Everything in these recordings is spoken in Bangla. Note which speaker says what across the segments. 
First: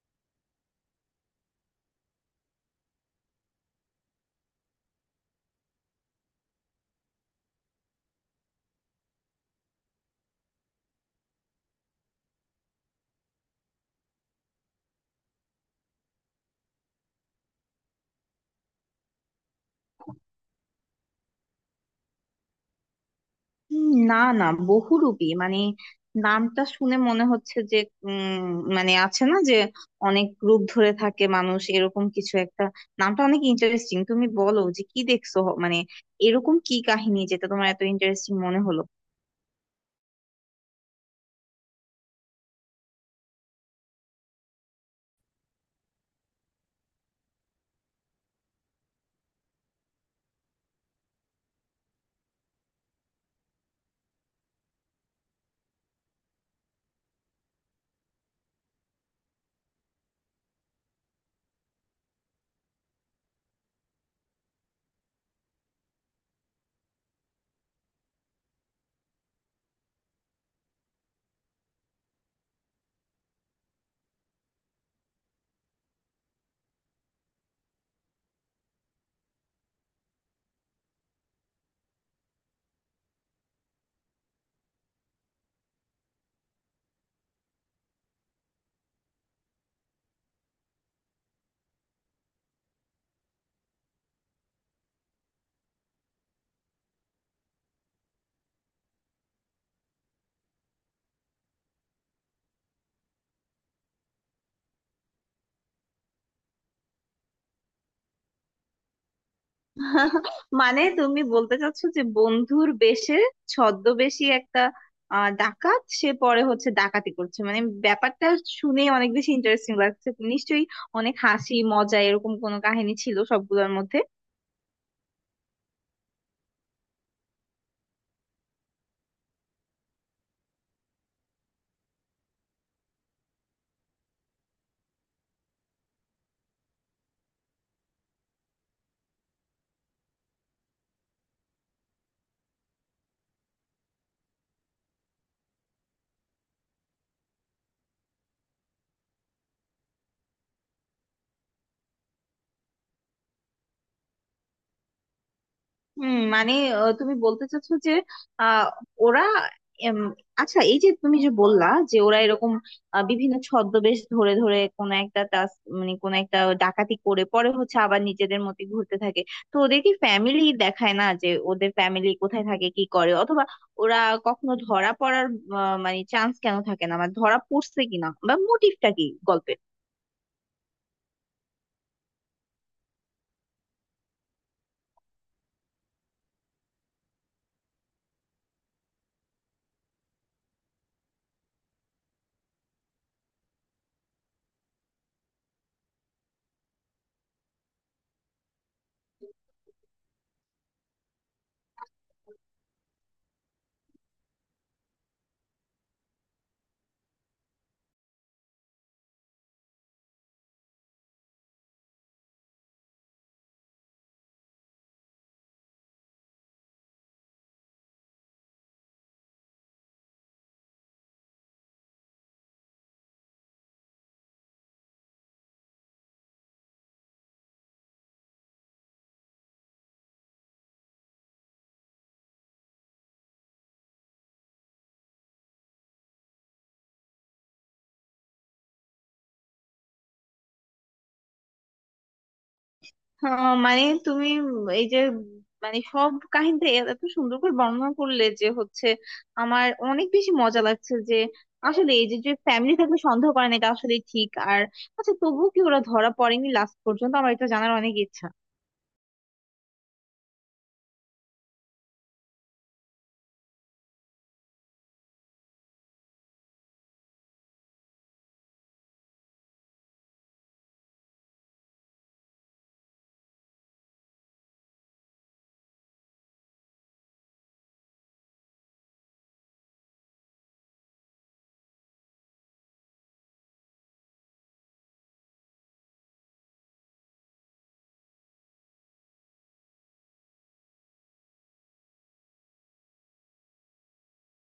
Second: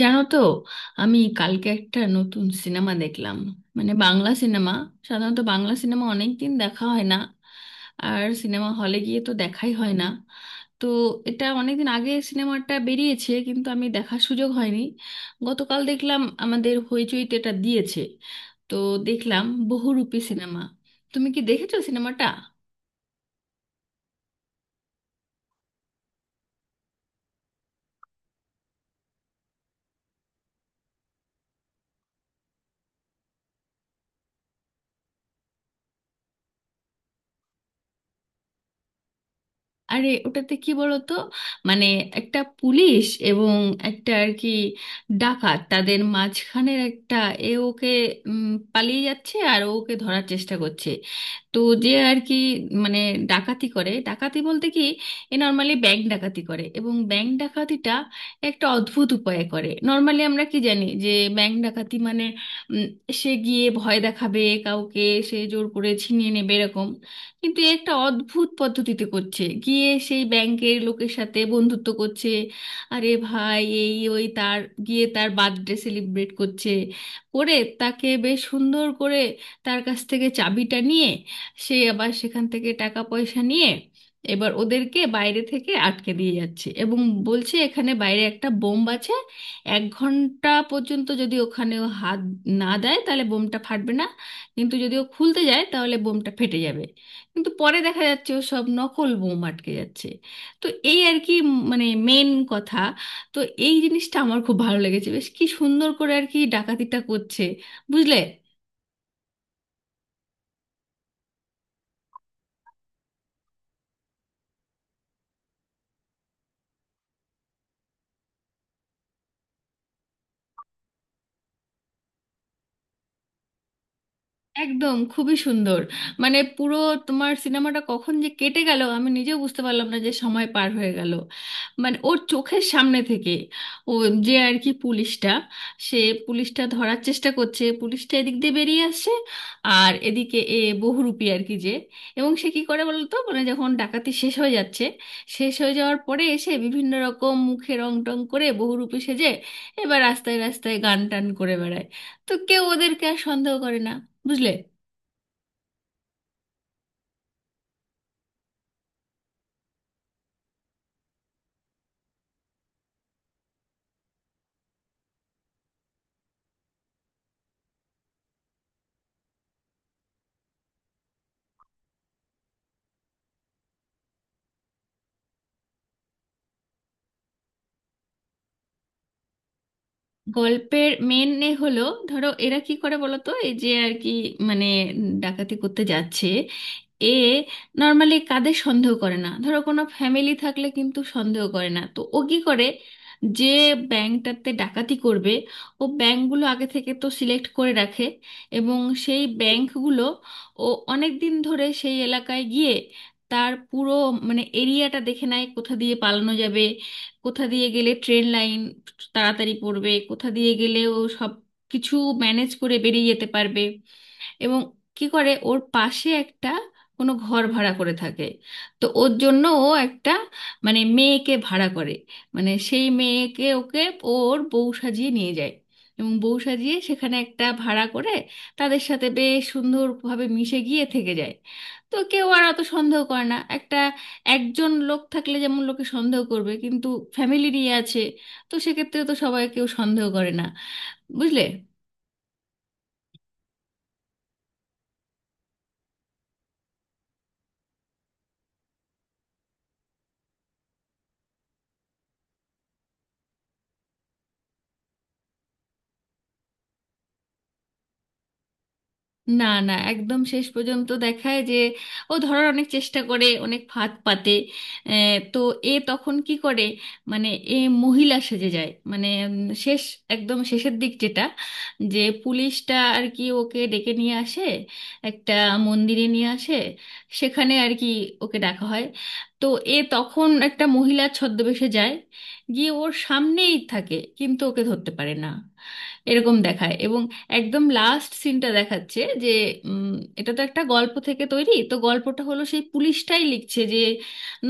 Speaker 1: জানো তো, আমি কালকে একটা নতুন সিনেমা দেখলাম। মানে বাংলা সিনেমা। সাধারণত বাংলা সিনেমা অনেক দিন দেখা হয় না, আর সিনেমা হলে গিয়ে তো দেখাই হয় না। তো এটা অনেকদিন আগে সিনেমাটা বেরিয়েছে, কিন্তু আমি দেখার সুযোগ হয়নি। গতকাল দেখলাম আমাদের হইচইতে এটা দিয়েছে। তো দেখলাম বহুরূপী সিনেমা। তুমি কি দেখেছো সিনেমাটা?
Speaker 2: না। না, বহুরূপী মানে নামটা শুনে মনে হচ্ছে যে উম মানে আছে না, যে অনেক রূপ ধরে থাকে মানুষ, এরকম কিছু একটা। নামটা অনেক ইন্টারেস্টিং। তুমি বলো যে কি দেখছো, মানে এরকম কি কাহিনী যেটা তোমার এত ইন্টারেস্টিং মনে হলো?
Speaker 1: আরে ওটাতে কি বলতো, মানে একটা পুলিশ এবং একটা আর কি ডাকাত, তাদের মাঝখানের একটা। এ ওকে উম, পালিয়ে যাচ্ছে আর ও ওকে ধরার চেষ্টা করছে। তো যে আর কি, মানে ডাকাতি করে। ডাকাতি বলতে কি, এ নর্মালি ব্যাংক ডাকাতি করে, এবং ব্যাংক ডাকাতিটা একটা অদ্ভুত উপায়ে করে। নর্মালি আমরা কি জানি যে ব্যাংক ডাকাতি মানে উম, সে গিয়ে ভয় দেখাবে কাউকে, সে জোর করে ছিনিয়ে নেবে এরকম। কিন্তু এ একটা অদ্ভুত পদ্ধতিতে করছে, গিয়ে সেই ব্যাংকের লোকের সাথে বন্ধুত্ব করছে। আরে ভাই, এই ওই তার গিয়ে তার বার্থডে সেলিব্রেট করছে, করে তাকে বেশ সুন্দর করে তার কাছ থেকে চাবিটা নিয়ে সে আবার সেখান থেকে টাকা পয়সা নিয়ে এবার ওদেরকে বাইরে থেকে আটকে দিয়ে যাচ্ছে, এবং বলছে এখানে বাইরে একটা বোম আছে। এক ঘন্টা পর্যন্ত যদি ওখানে ও হাত না দেয় তাহলে বোমটা ফাটবে না, কিন্তু যদি ও খুলতে যায় তাহলে বোমটা ফেটে যাবে। কিন্তু পরে দেখা যাচ্ছে ও সব নকল বোম আটকে যাচ্ছে। তো এই আর কি, মানে মেন কথা। তো এই জিনিসটা আমার খুব ভালো লেগেছে, বেশ কি সুন্দর করে আর কি ডাকাতিটা করছে। বুঝলে?
Speaker 2: মানে তুমি বলতে চাচ্ছো যে বন্ধুর বেশে ছদ্মবেশী একটা ডাকাত, সে পরে হচ্ছে ডাকাতি করছে। মানে ব্যাপারটা শুনে অনেক বেশি ইন্টারেস্টিং লাগছে। নিশ্চয়ই অনেক হাসি মজা এরকম কোনো কাহিনী ছিল সবগুলোর মধ্যে।
Speaker 1: একদম খুবই সুন্দর। মানে পুরো তোমার সিনেমাটা কখন যে কেটে গেল আমি নিজেও বুঝতে পারলাম না, যে সময় পার হয়ে গেল। মানে ওর চোখের সামনে থেকে ও, যে আর কি পুলিশটা, সে পুলিশটা ধরার চেষ্টা করছে, পুলিশটা এদিক দিয়ে বেরিয়ে আসছে, আর এদিকে এ বহুরূপী আর কি যে। এবং সে কি করে বলতো, মানে যখন ডাকাতি শেষ হয়ে যাচ্ছে, শেষ হয়ে যাওয়ার পরে এসে বিভিন্ন রকম মুখে রং টং করে বহুরূপী সেজে এবার রাস্তায় রাস্তায় গান টান করে বেড়ায়। তো কেউ ওদেরকে আর সন্দেহ করে না। বুঝলে?
Speaker 2: হুম, মানে তুমি বলতে চাচ্ছো যে আহ, ওরা এম, আচ্ছা এই যে তুমি যে বললা যে ওরা এরকম বিভিন্ন ছদ্মবেশ ধরে ধরে কোন একটা টাস, মানে কোন একটা ডাকাতি করে পরে হচ্ছে আবার নিজেদের মতো ঘুরতে থাকে। তো ওদের কি ফ্যামিলি দেখায় না, যে ওদের ফ্যামিলি কোথায় থাকে কি করে? অথবা ওরা কখনো ধরা পড়ার মানে চান্স কেন থাকে না, মানে ধরা পড়ছে কিনা বা মোটিভটা কি গল্পের?
Speaker 1: গল্পের মেন এ হলো, ধরো, এরা কি করে বলো তো, এই যে আর কি, মানে ডাকাতি করতে যাচ্ছে। এ নর্মালি কাদের সন্দেহ করে না, ধরো কোনো ফ্যামিলি থাকলে কিন্তু সন্দেহ করে না। তো ও কি করে যে ব্যাংকটাতে ডাকাতি করবে, ও ব্যাংকগুলো আগে থেকে তো সিলেক্ট করে রাখে, এবং সেই ব্যাংকগুলো ও অনেক দিন ধরে সেই এলাকায় গিয়ে তার পুরো, মানে এরিয়াটা দেখে নেয় কোথা দিয়ে পালানো যাবে, কোথা দিয়ে গেলে ট্রেন লাইন তাড়াতাড়ি পড়বে, কোথা দিয়ে গেলেও সব কিছু ম্যানেজ করে বেরিয়ে যেতে পারবে। এবং কি করে, ওর পাশে একটা কোনো ঘর ভাড়া করে থাকে। তো ওর জন্য ও একটা, মানে মেয়েকে ভাড়া করে, মানে সেই মেয়েকে ওকে ওর বউ সাজিয়ে নিয়ে যায়, এবং বউ সাজিয়ে সেখানে একটা ভাড়া করে তাদের সাথে বেশ সুন্দরভাবে মিশে গিয়ে থেকে যায়। তো কেউ আর অত সন্দেহ করে না। একটা একজন লোক থাকলে যেমন লোকে সন্দেহ করবে, কিন্তু ফ্যামিলি নিয়ে আছে, তো সেক্ষেত্রে তো সবাই, কেউ সন্দেহ করে না। বুঝলে?
Speaker 2: মানে তুমি, এই যে, মানে সব কাহিনীটা এত সুন্দর করে বর্ণনা করলে যে হচ্ছে আমার অনেক বেশি মজা লাগছে, যে আসলে এই যে, যে ফ্যামিলি থাকলে সন্দেহ করে না, এটা আসলে ঠিক। আর আচ্ছা তবুও কি ওরা ধরা পড়েনি লাস্ট পর্যন্ত? আমার এটা জানার অনেক ইচ্ছা।
Speaker 1: না, না, একদম শেষ পর্যন্ত দেখায় যে ও ধরার অনেক চেষ্টা করে, অনেক ফাঁদ পাতে। তো এ তখন কি করে, মানে এ মহিলা সেজে যায়। মানে শেষ, একদম শেষের দিক যেটা, যে পুলিশটা আর কি ওকে ডেকে নিয়ে আসে একটা মন্দিরে নিয়ে আসে, সেখানে আর কি ওকে ডাকা হয়। তো এ তখন একটা মহিলা ছদ্মবেশে যায়, গিয়ে ওর সামনেই থাকে কিন্তু ওকে ধরতে পারে না, এরকম দেখায়। এবং একদম লাস্ট সিনটা দেখাচ্ছে যে উম, এটা তো একটা গল্প থেকে তৈরি, তো গল্পটা হলো সেই পুলিশটাই লিখছে। যে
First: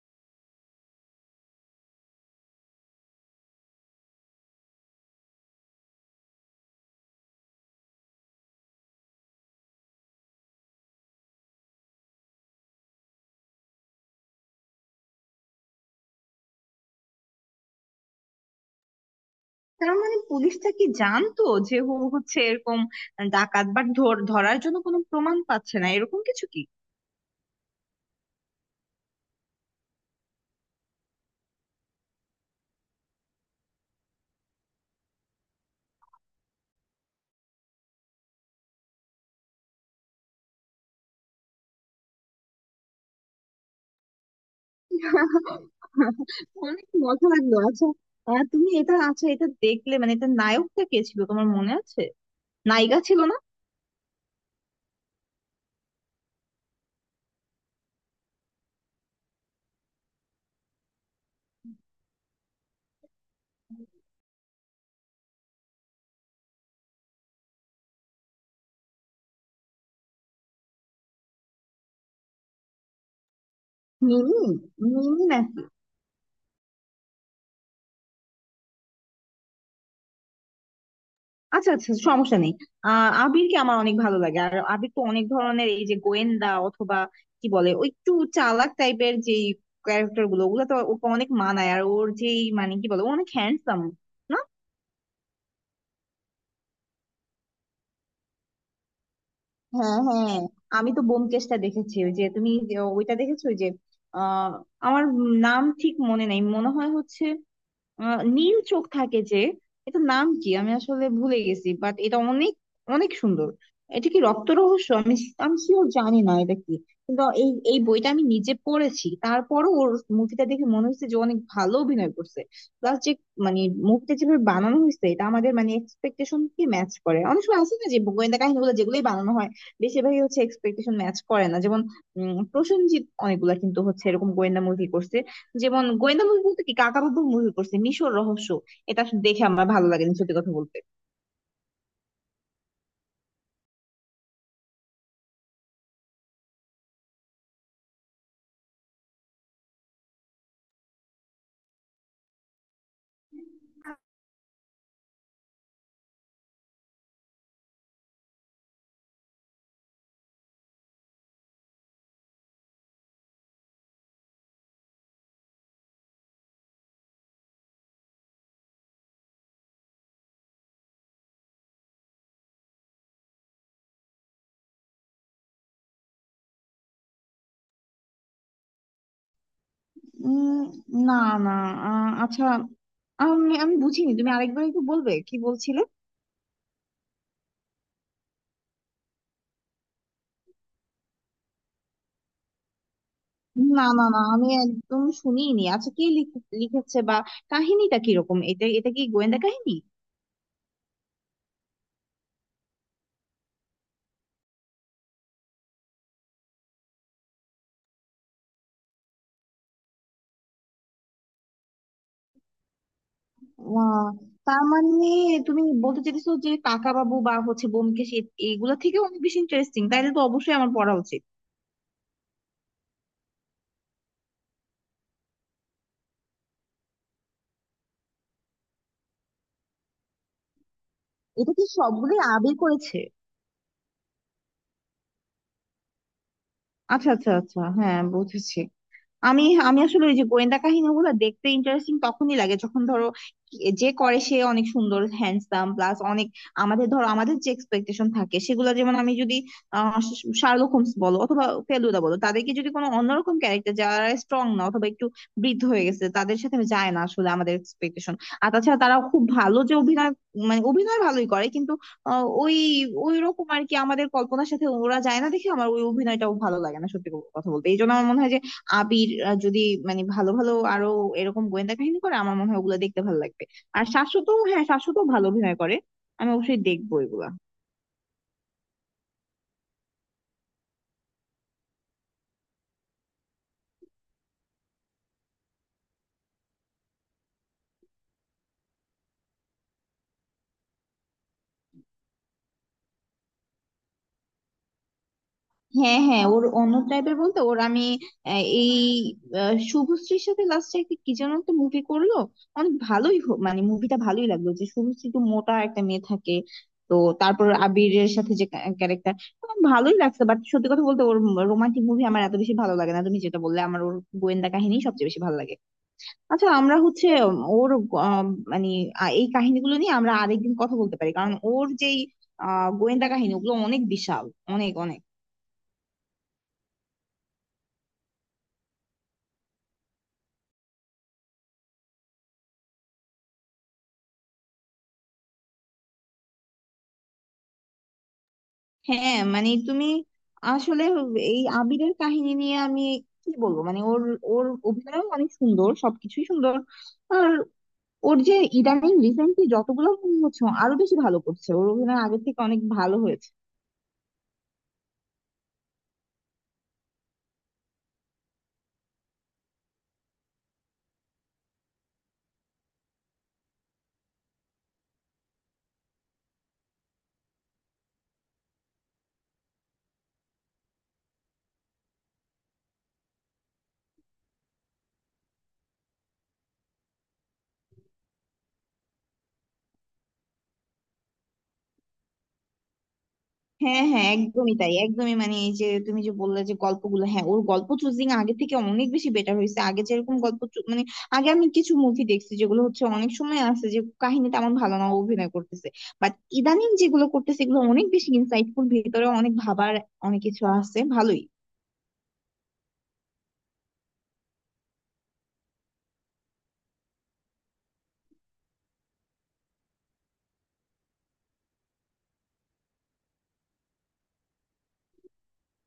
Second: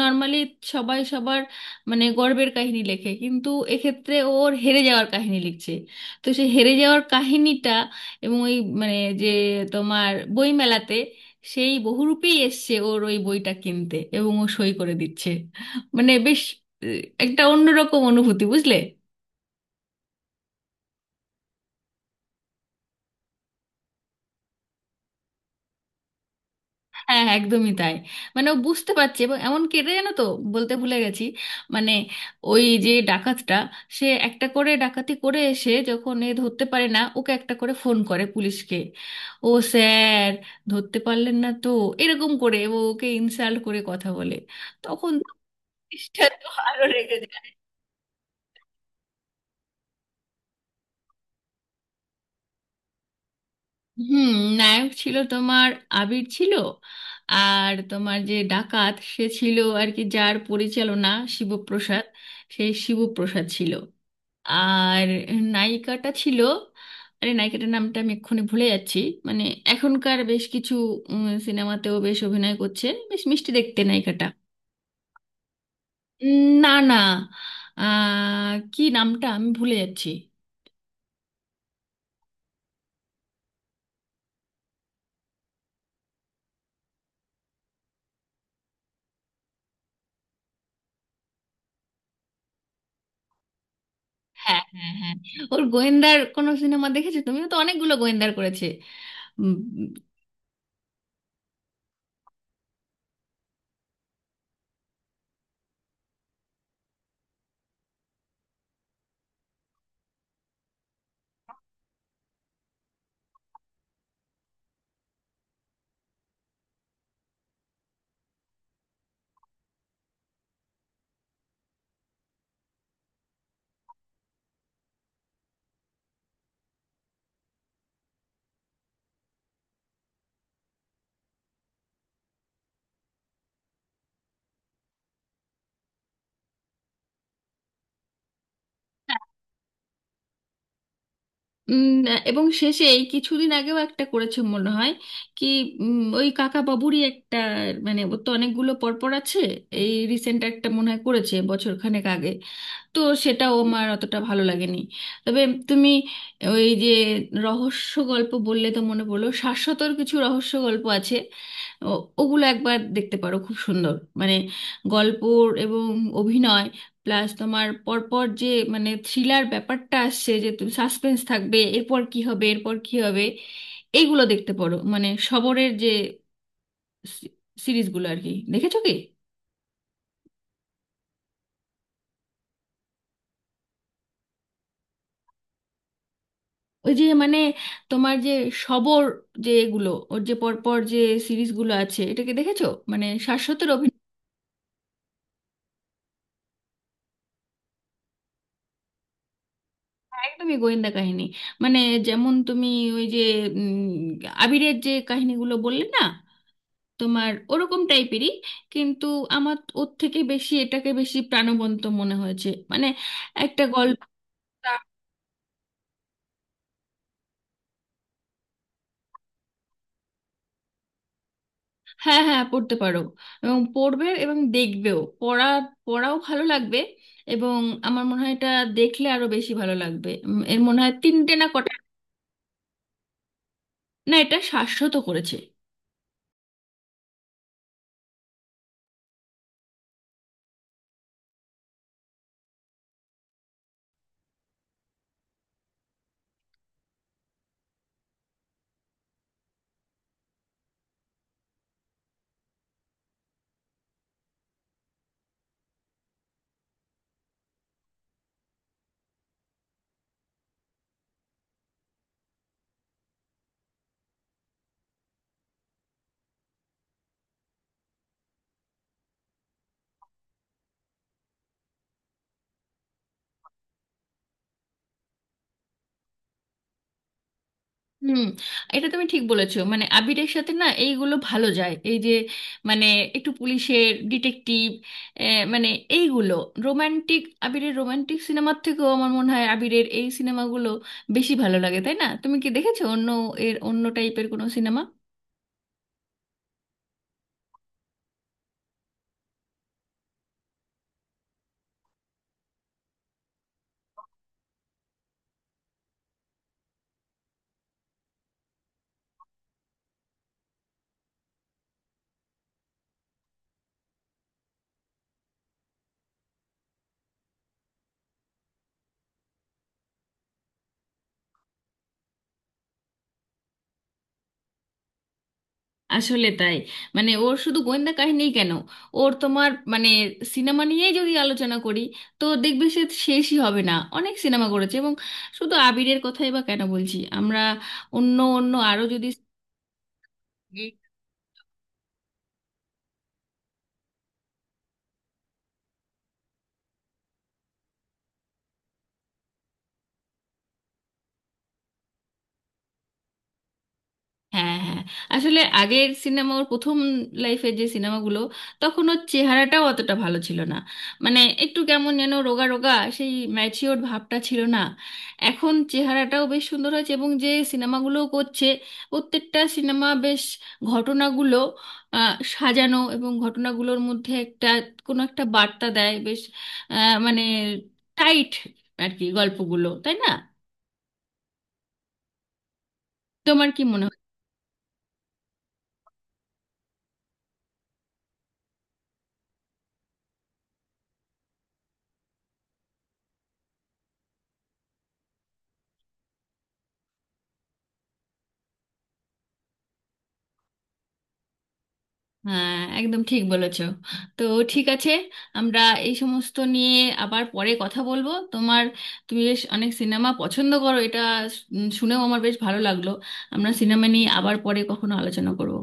Speaker 1: নর্মালি সবাই সবার, মানে গর্বের কাহিনী লেখে, কিন্তু এক্ষেত্রে ওর হেরে যাওয়ার কাহিনী লিখছে। তো সেই হেরে যাওয়ার কাহিনীটা, এবং ওই, মানে, যে তোমার বইমেলাতে সেই বহুরূপেই এসছে ওর ওই বইটা কিনতে, এবং ও সই করে দিচ্ছে। মানে বেশ একটা অন্যরকম অনুভূতি। বুঝলে?
Speaker 2: তার মানে পুলিশটা কি জানতো যে ও হচ্ছে এরকম ডাকাত, বাট ধরার জন্য কোনো প্রমাণ পাচ্ছে না, এরকম কিছু কি?
Speaker 1: হ্যাঁ, হ্যাঁ, একদমই তাই। মানে ও বুঝতে পারছে, এবং এমন কেটে, জানো তো, বলতে ভুলে গেছি, মানে ওই যে ডাকাতটা, সে একটা করে ডাকাতি করে এসে যখন এ ধরতে পারে না ওকে, একটা করে ফোন করে পুলিশকে, ও স্যার, ধরতে পারলেন না তো, এরকম করে ও ওকে ইনসাল্ট করে কথা বলে। তখন তো পুলিশটা তো আরো
Speaker 2: অনেক
Speaker 1: রেগে
Speaker 2: মজা
Speaker 1: যায়।
Speaker 2: লাগলো। আচ্ছা, তুমি এটা, আচ্ছা, এটা দেখলে মানে এটা নায়কটা কে ছিল তোমার মনে আছে? নায়িকা ছিল না?
Speaker 1: হুম। নায়ক ছিল তোমার আবির, ছিল আর তোমার যে ডাকাত সে ছিল আর কি যার পরিচালনা, শিবপ্রসাদ, সেই শিবপ্রসাদ ছিল। আর নায়িকাটা ছিল, আরে নায়িকাটার নামটা আমি এক্ষুনি ভুলে যাচ্ছি। মানে এখনকার বেশ কিছু সিনেমাতেও বেশ অভিনয় করছে, বেশ মিষ্টি দেখতে নায়িকাটা।
Speaker 2: মিমি? মিমি না?
Speaker 1: না, না, কি নামটা আমি ভুলে যাচ্ছি।
Speaker 2: আচ্ছা আচ্ছা, সমস্যা নেই। আবিরকে আমার অনেক ভালো লাগে। আর আবির তো অনেক ধরনের, এই যে গোয়েন্দা অথবা কি বলে ওই একটু চালাক টাইপের যে ক্যারেক্টার গুলো, ওগুলো তো ওকে অনেক মানায়। আর ওর যেই, মানে কি বলে, ও অনেক হ্যান্ডসাম না?
Speaker 1: হ্যাঁ, হ্যাঁ, হ্যাঁ, ওর গোয়েন্দার কোনো সিনেমা দেখেছো? তুমিও তো অনেকগুলো গোয়েন্দার করেছে।
Speaker 2: হ্যাঁ, হ্যাঁ। আমি তো ব্যোমকেশটা দেখেছি, ওই যে তুমি যে ওইটা দেখেছো, ওই যে আহ আমার নাম ঠিক মনে নেই, মনে হয় হচ্ছে নীল চোখ থাকে যে। এটা নাম কি আমি আসলে ভুলে গেছি, বাট এটা অনেক অনেক সুন্দর। এটা কি রক্ত রহস্য? আমি আমি শিওর জানি না এটা কি, কিন্তু এই এই বইটা আমি নিজে পড়েছি, তারপরও ওর মুভিটা দেখে মনে হচ্ছে যে অনেক ভালো অভিনয় করছে। প্লাস যে মানে মুভিটা যেভাবে বানানো হয়েছে, এটা আমাদের মানে এক্সপেকটেশন কি ম্যাচ করে? অনেক সময় আছে না, যে গোয়েন্দা কাহিনীগুলো যেগুলোই বানানো হয়, বেশিরভাগই হচ্ছে এক্সপেকটেশন ম্যাচ করে না। যেমন, প্রসেনজিৎ অনেকগুলা কিন্তু হচ্ছে এরকম গোয়েন্দা মুভি করছে। যেমন গোয়েন্দা মুভি বলতে কি, কাকা বাবু মুভি করছে মিশর রহস্য, এটা আসলে দেখে আমার ভালো লাগেনি সত্যি কথা বলতে।
Speaker 1: উম, এবং শেষে এই কিছুদিন আগেও একটা করেছে মনে হয়, কি ওই কাকা বাবুরই একটা। মানে ওর তো অনেকগুলো পরপর আছে, এই রিসেন্ট একটা মনে হয় করেছে বছর খানেক আগে। তো সেটা ও মার অতটা ভালো লাগেনি। তবে তুমি ওই যে রহস্য গল্প বললে তো মনে পড়লো, শাশ্বতর কিছু রহস্য গল্প আছে, ওগুলো একবার দেখতে পারো, খুব সুন্দর। মানে গল্প এবং অভিনয় প্লাস তোমার পরপর যে, মানে থ্রিলার ব্যাপারটা আসছে যে তুমি সাসপেন্স থাকবে, এরপর কি হবে এরপর কি হবে। এইগুলো দেখতে পারো, মানে সবরের যে সি- সিরিজগুলো আর কি। দেখেছো কি?
Speaker 2: উম, না, না। আচ্ছা, আমি আমি বুঝিনি, তুমি আরেকবার একটু বলবে কি বলছিলে?
Speaker 1: ওই যে মানে তোমার যে সবর, যে এগুলো ওর যে পরপর যে সিরিজগুলো আছে, এটাকে দেখেছো? মানে শাশ্বতের
Speaker 2: না
Speaker 1: অভিনয়।
Speaker 2: না না, আমি একদম শুনিনি। আচ্ছা, কে লিখেছে বা কাহিনীটা কিরকম? এটা এটা কি গোয়েন্দা কাহিনী?
Speaker 1: হ্যাঁ, একদমই গোয়েন্দা কাহিনী। মানে যেমন তুমি ওই যে উম, আবিরের যে কাহিনীগুলো বললে না, তোমার ওরকম টাইপেরই। কিন্তু আমার ওর থেকে বেশি এটাকে বেশি প্রাণবন্ত মনে হয়েছে, মানে একটা গল্প।
Speaker 2: আহ, তার মানে তুমি বলতে চাইছো যে কাকা বাবু বা হচ্ছে ব্যোমকেশ, এগুলো থেকে অনেক বেশি ইন্টারেস্টিং? তাইলে তো অবশ্যই আমার পড়া উচিত।
Speaker 1: হ্যাঁ, হ্যাঁ, পড়তে পারো এবং পড়বে এবং দেখবেও। পড়া, পড়াও ভালো লাগবে। এবং আমার মনে হয় এটা দেখলে আরো বেশি ভালো লাগবে। এর মনে হয় তিনটে না
Speaker 2: এটা কি
Speaker 1: কটা।
Speaker 2: সবগুলোই আবির করেছে?
Speaker 1: না, এটা শাশ্বত করেছে।
Speaker 2: আচ্ছা আচ্ছা আচ্ছা, হ্যাঁ বুঝেছি। আমি আমি আসলে ওই যে গোয়েন্দা কাহিনীগুলো দেখতে ইন্টারেস্টিং তখনই লাগে যখন ধরো, যে করে সে অনেক সুন্দর, হ্যান্ডসাম, প্লাস অনেক আমাদের, ধরো আমাদের যে এক্সপেকটেশন থাকে সেগুলো, যেমন আমি যদি শার্লক হোমস বলো অথবা ফেলুদা বলো, তাদেরকে যদি কোনো অন্যরকম ক্যারেক্টার যারা স্ট্রং না অথবা একটু বৃদ্ধ হয়ে গেছে, তাদের সাথে যায় না আসলে আমাদের এক্সপেকটেশন। আর তাছাড়া তারা খুব ভালো যে অভিনয়, মানে অভিনয় ভালোই করে, কিন্তু আহ, ওই ওই রকম আর কি আমাদের কল্পনার সাথে ওরা যায় না দেখে আমার ওই অভিনয়টাও ভালো লাগে না সত্যি কথা বলতে। এই জন্য আমার মনে হয় যে আবির, যদি মানে ভালো ভালো আরো এরকম গোয়েন্দা কাহিনী করে, আমার মনে হয় ওগুলো দেখতে ভালো লাগবে। আর শাশ্বত, হ্যাঁ শাশ্বত ভালো অভিনয় করে, আমি অবশ্যই দেখবো এগুলা।
Speaker 1: হুম, এটা তুমি ঠিক বলেছো, মানে আবিরের সাথে না এইগুলো ভালো যায়, এই যে মানে একটু পুলিশের ডিটেকটিভ, মানে এইগুলো। রোমান্টিক, আবিরের রোমান্টিক সিনেমার থেকেও আমার মনে হয় আবিরের এই সিনেমাগুলো বেশি ভালো লাগে, তাই না? তুমি কি দেখেছো অন্য, এর অন্য টাইপের কোনো সিনেমা?
Speaker 2: হ্যাঁ হ্যাঁ, ওর অন্য টাইপের বলতে ওর আমি এই শুভশ্রীর সাথে লাস্টে একটা কি যেন একটা মুভি করলো, অনেক ভালোই মানে মুভিটা ভালোই লাগলো, যে শুভশ্রী একটু মোটা একটা মেয়ে থাকে, তো তারপর আবিরের সাথে যে ক্যারেক্টার ভালোই লাগছে। বাট সত্যি কথা বলতে ওর রোমান্টিক মুভি আমার এত বেশি ভালো লাগে না, তুমি যেটা বললে, আমার ওর গোয়েন্দা কাহিনী সবচেয়ে বেশি ভালো লাগে। আচ্ছা, আমরা হচ্ছে ওর আহ, মানে এই কাহিনীগুলো নিয়ে আমরা আরেকদিন কথা বলতে পারি, কারণ ওর যেই গোয়েন্দা কাহিনী ওগুলো অনেক বিশাল, অনেক অনেক।
Speaker 1: আসলে তাই, মানে ওর শুধু গোয়েন্দা কাহিনী কেন, ওর তোমার মানে সিনেমা নিয়েই যদি আলোচনা করি তো দেখবে সে শেষই হবে না, অনেক সিনেমা করেছে। এবং শুধু আবিরের কথাই বা কেন বলছি আমরা, অন্য অন্য আরো যদি।
Speaker 2: হ্যাঁ মানে তুমি, আসলে এই আবিরের কাহিনী নিয়ে আমি কি বলবো, মানে ওর, ওর অভিনয় অনেক সুন্দর, সবকিছুই সুন্দর। আর ওর যে ইদানিং রিসেন্টলি যতগুলো মুভি হচ্ছে, ও আরো বেশি ভালো করছে, ওর অভিনয় আগের থেকে অনেক ভালো হয়েছে।
Speaker 1: হ্যাঁ, হ্যাঁ, আসলে আগের সিনেমা, ওর প্রথম লাইফে যে সিনেমাগুলো, তখন ওর চেহারাটাও অতটা ভালো ছিল না, মানে একটু কেমন যেন রোগা রোগা, সেই ম্যাচিওর ভাবটা ছিল না। এখন চেহারাটাও বেশ সুন্দর হয়েছে, এবং যে সিনেমাগুলো করছে, প্রত্যেকটা সিনেমা বেশ, ঘটনাগুলো সাজানো, এবং ঘটনাগুলোর মধ্যে একটা কোনো একটা বার্তা দেয়। বেশ মানে টাইট আর কি গল্পগুলো, তাই না? তোমার কি
Speaker 2: হ্যাঁ
Speaker 1: মনে?
Speaker 2: হ্যাঁ, একদমই তাই, একদমই মানে এই যে তুমি যে বললে যে গল্পগুলো, হ্যাঁ ওর গল্প চুজিং আগে থেকে অনেক বেশি বেটার হয়েছে। আগে যেরকম গল্প মানে আগে আমি কিছু মুভি দেখছি যেগুলো হচ্ছে অনেক সময় আছে যে কাহিনী তেমন ভালো না, ও অভিনয় করতেছে, বাট ইদানিং যেগুলো করতেছে এগুলো অনেক বেশি ইনসাইটফুল, ভিতরে অনেক ভাবার অনেক কিছু আছে ভালোই।
Speaker 1: হ্যাঁ, একদম ঠিক বলেছো। তো ঠিক আছে, আমরা এই সমস্ত নিয়ে আবার পরে কথা বলবো। তোমার, তুমি বেশ অনেক সিনেমা পছন্দ করো, এটা শুনেও আমার বেশ ভালো লাগলো। আমরা সিনেমা নিয়ে আবার পরে কখনো আলোচনা করব।